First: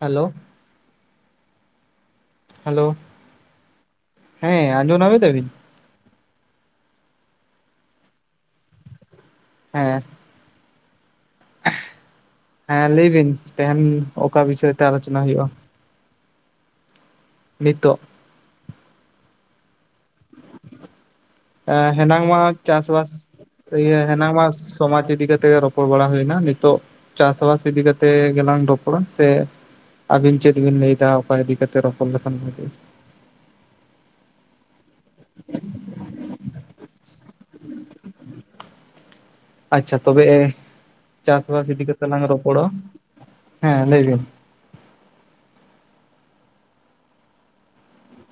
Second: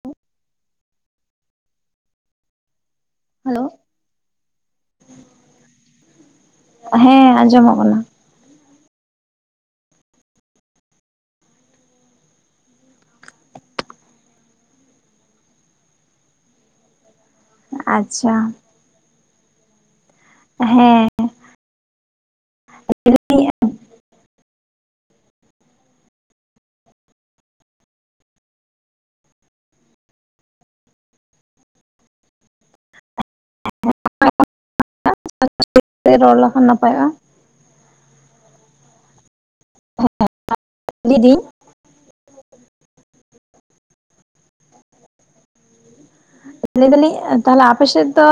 Hello hello hello [inaudible] ᱦᱮᱸ ᱟᱸᱡᱚᱢ ᱱᱟᱢ ᱫᱟᱵᱤᱱ ᱦᱮᱸ ᱟᱸᱡᱚᱢᱚᱜ ᱠᱟᱱᱟ ᱦᱮᱸ ᱦᱮᱸ ᱞᱟᱹᱭ ᱵᱤᱱ ᱛᱮᱦᱮᱧ ᱚᱠᱟ ᱵᱤᱥᱚᱭ ᱛᱮ ᱟᱞᱳᱪᱚᱱᱟ ᱦᱩᱭᱩᱜᱼᱟ? ᱱᱤᱛᱚᱜ ᱟᱪᱪᱷᱟ ᱦᱮᱸ ᱮ ᱦᱮᱱᱟᱝ ᱢᱟ ᱪᱟᱥᱵᱟᱥ ᱤᱭᱟᱹ ᱦᱮᱱᱟᱝ ᱢᱟᱥ ᱥᱚᱢᱟᱡᱽ ᱤᱫᱤ ᱠᱟᱛᱮᱜ ᱨᱚᱯᱚᱲ ᱵᱟᱲᱟ ᱦᱩᱭᱮᱱᱟ ᱱᱤᱛᱚᱜ ᱪᱟᱥᱵᱟᱥ ᱤᱫᱤ ᱠᱟᱛᱮ ᱜᱮᱞᱟᱝ ᱨᱚᱯᱚᱲᱟ ᱥᱮ ᱟᱹᱵᱤᱱ ᱪᱮᱫ ᱵᱤᱱ ᱞᱟᱹᱭᱮᱫᱟ ᱚᱠᱟ ᱤᱫᱤ ᱠᱟᱛᱮ ᱨᱚᱯᱚᱲ ᱞᱮᱠᱷᱟᱱ ᱵᱷᱟᱹᱜᱤ [inaudible] ᱨᱚᱲ ᱞᱮᱠᱷᱟᱱ ᱱᱟᱯᱟᱭᱚᱜᱼᱟ ᱟᱪᱪᱷᱟ ᱛᱚᱵᱮ ᱞᱟᱹᱭᱫᱟᱹᱧ ᱪᱟᱥᱵᱟᱥ ᱤᱫᱤ ᱠᱟᱛᱮ ᱞᱟᱝ ᱨᱚᱯᱚᱲᱟ ᱦᱮᱸ ᱞᱟᱹᱭ ᱵᱤᱱ ᱞᱟᱹᱭ ᱫᱟᱞᱤᱧ ᱛᱟᱦᱞᱮ ᱟᱯᱮᱥᱮᱫ ᱫᱚ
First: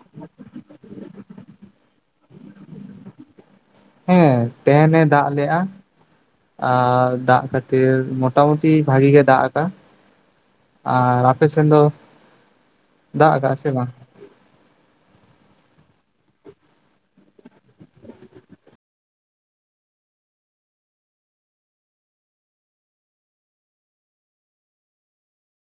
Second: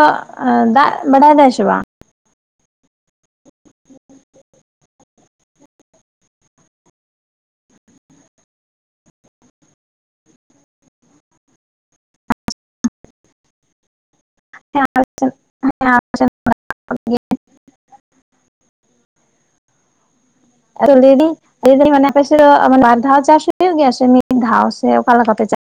ᱫᱟᱜ ᱵᱟᱰᱟᱭ ᱫᱟᱭ ᱥᱮ ᱵᱟᱝ ᱦᱮᱸ ᱛᱟᱦᱮᱸᱱᱮ ᱫᱟᱜ ᱞᱮᱼᱟ ᱟᱨ ᱫᱟᱜ ᱠᱷᱟᱹᱛᱤᱨ ᱢᱚᱴᱟ ᱢᱩᱴᱤ ᱵᱷᱟᱹᱜᱤ ᱜᱮ ᱫᱟᱜ ᱟᱫᱟ᱾ ᱟᱨ ᱟᱯᱮ ᱥᱮᱱ ᱫᱚ ᱫᱟᱜ ᱠᱟᱜᱼᱟ ᱥᱮ ᱵᱟᱝ? [unintelligible] ᱦᱮᱸ [unintelligible] ᱦᱮᱸ [inaudible] ᱞᱟᱹᱭ ᱫᱤᱧ ᱞᱟᱹᱭ ᱫᱤᱧ ᱚᱱᱟ ᱯᱟᱥᱮ ᱫᱚ ᱢᱟᱱᱮ ᱵᱟᱨ ᱫᱷᱟᱣ ᱪᱟᱥ ᱦᱩᱭᱩᱜ ᱜᱮᱭᱟ ᱥᱮ ᱢᱤᱫ ᱫᱷᱟᱣ ᱥᱮ ᱚᱠᱟ ᱞᱮᱠᱟ ᱯᱮ ᱪᱟᱥ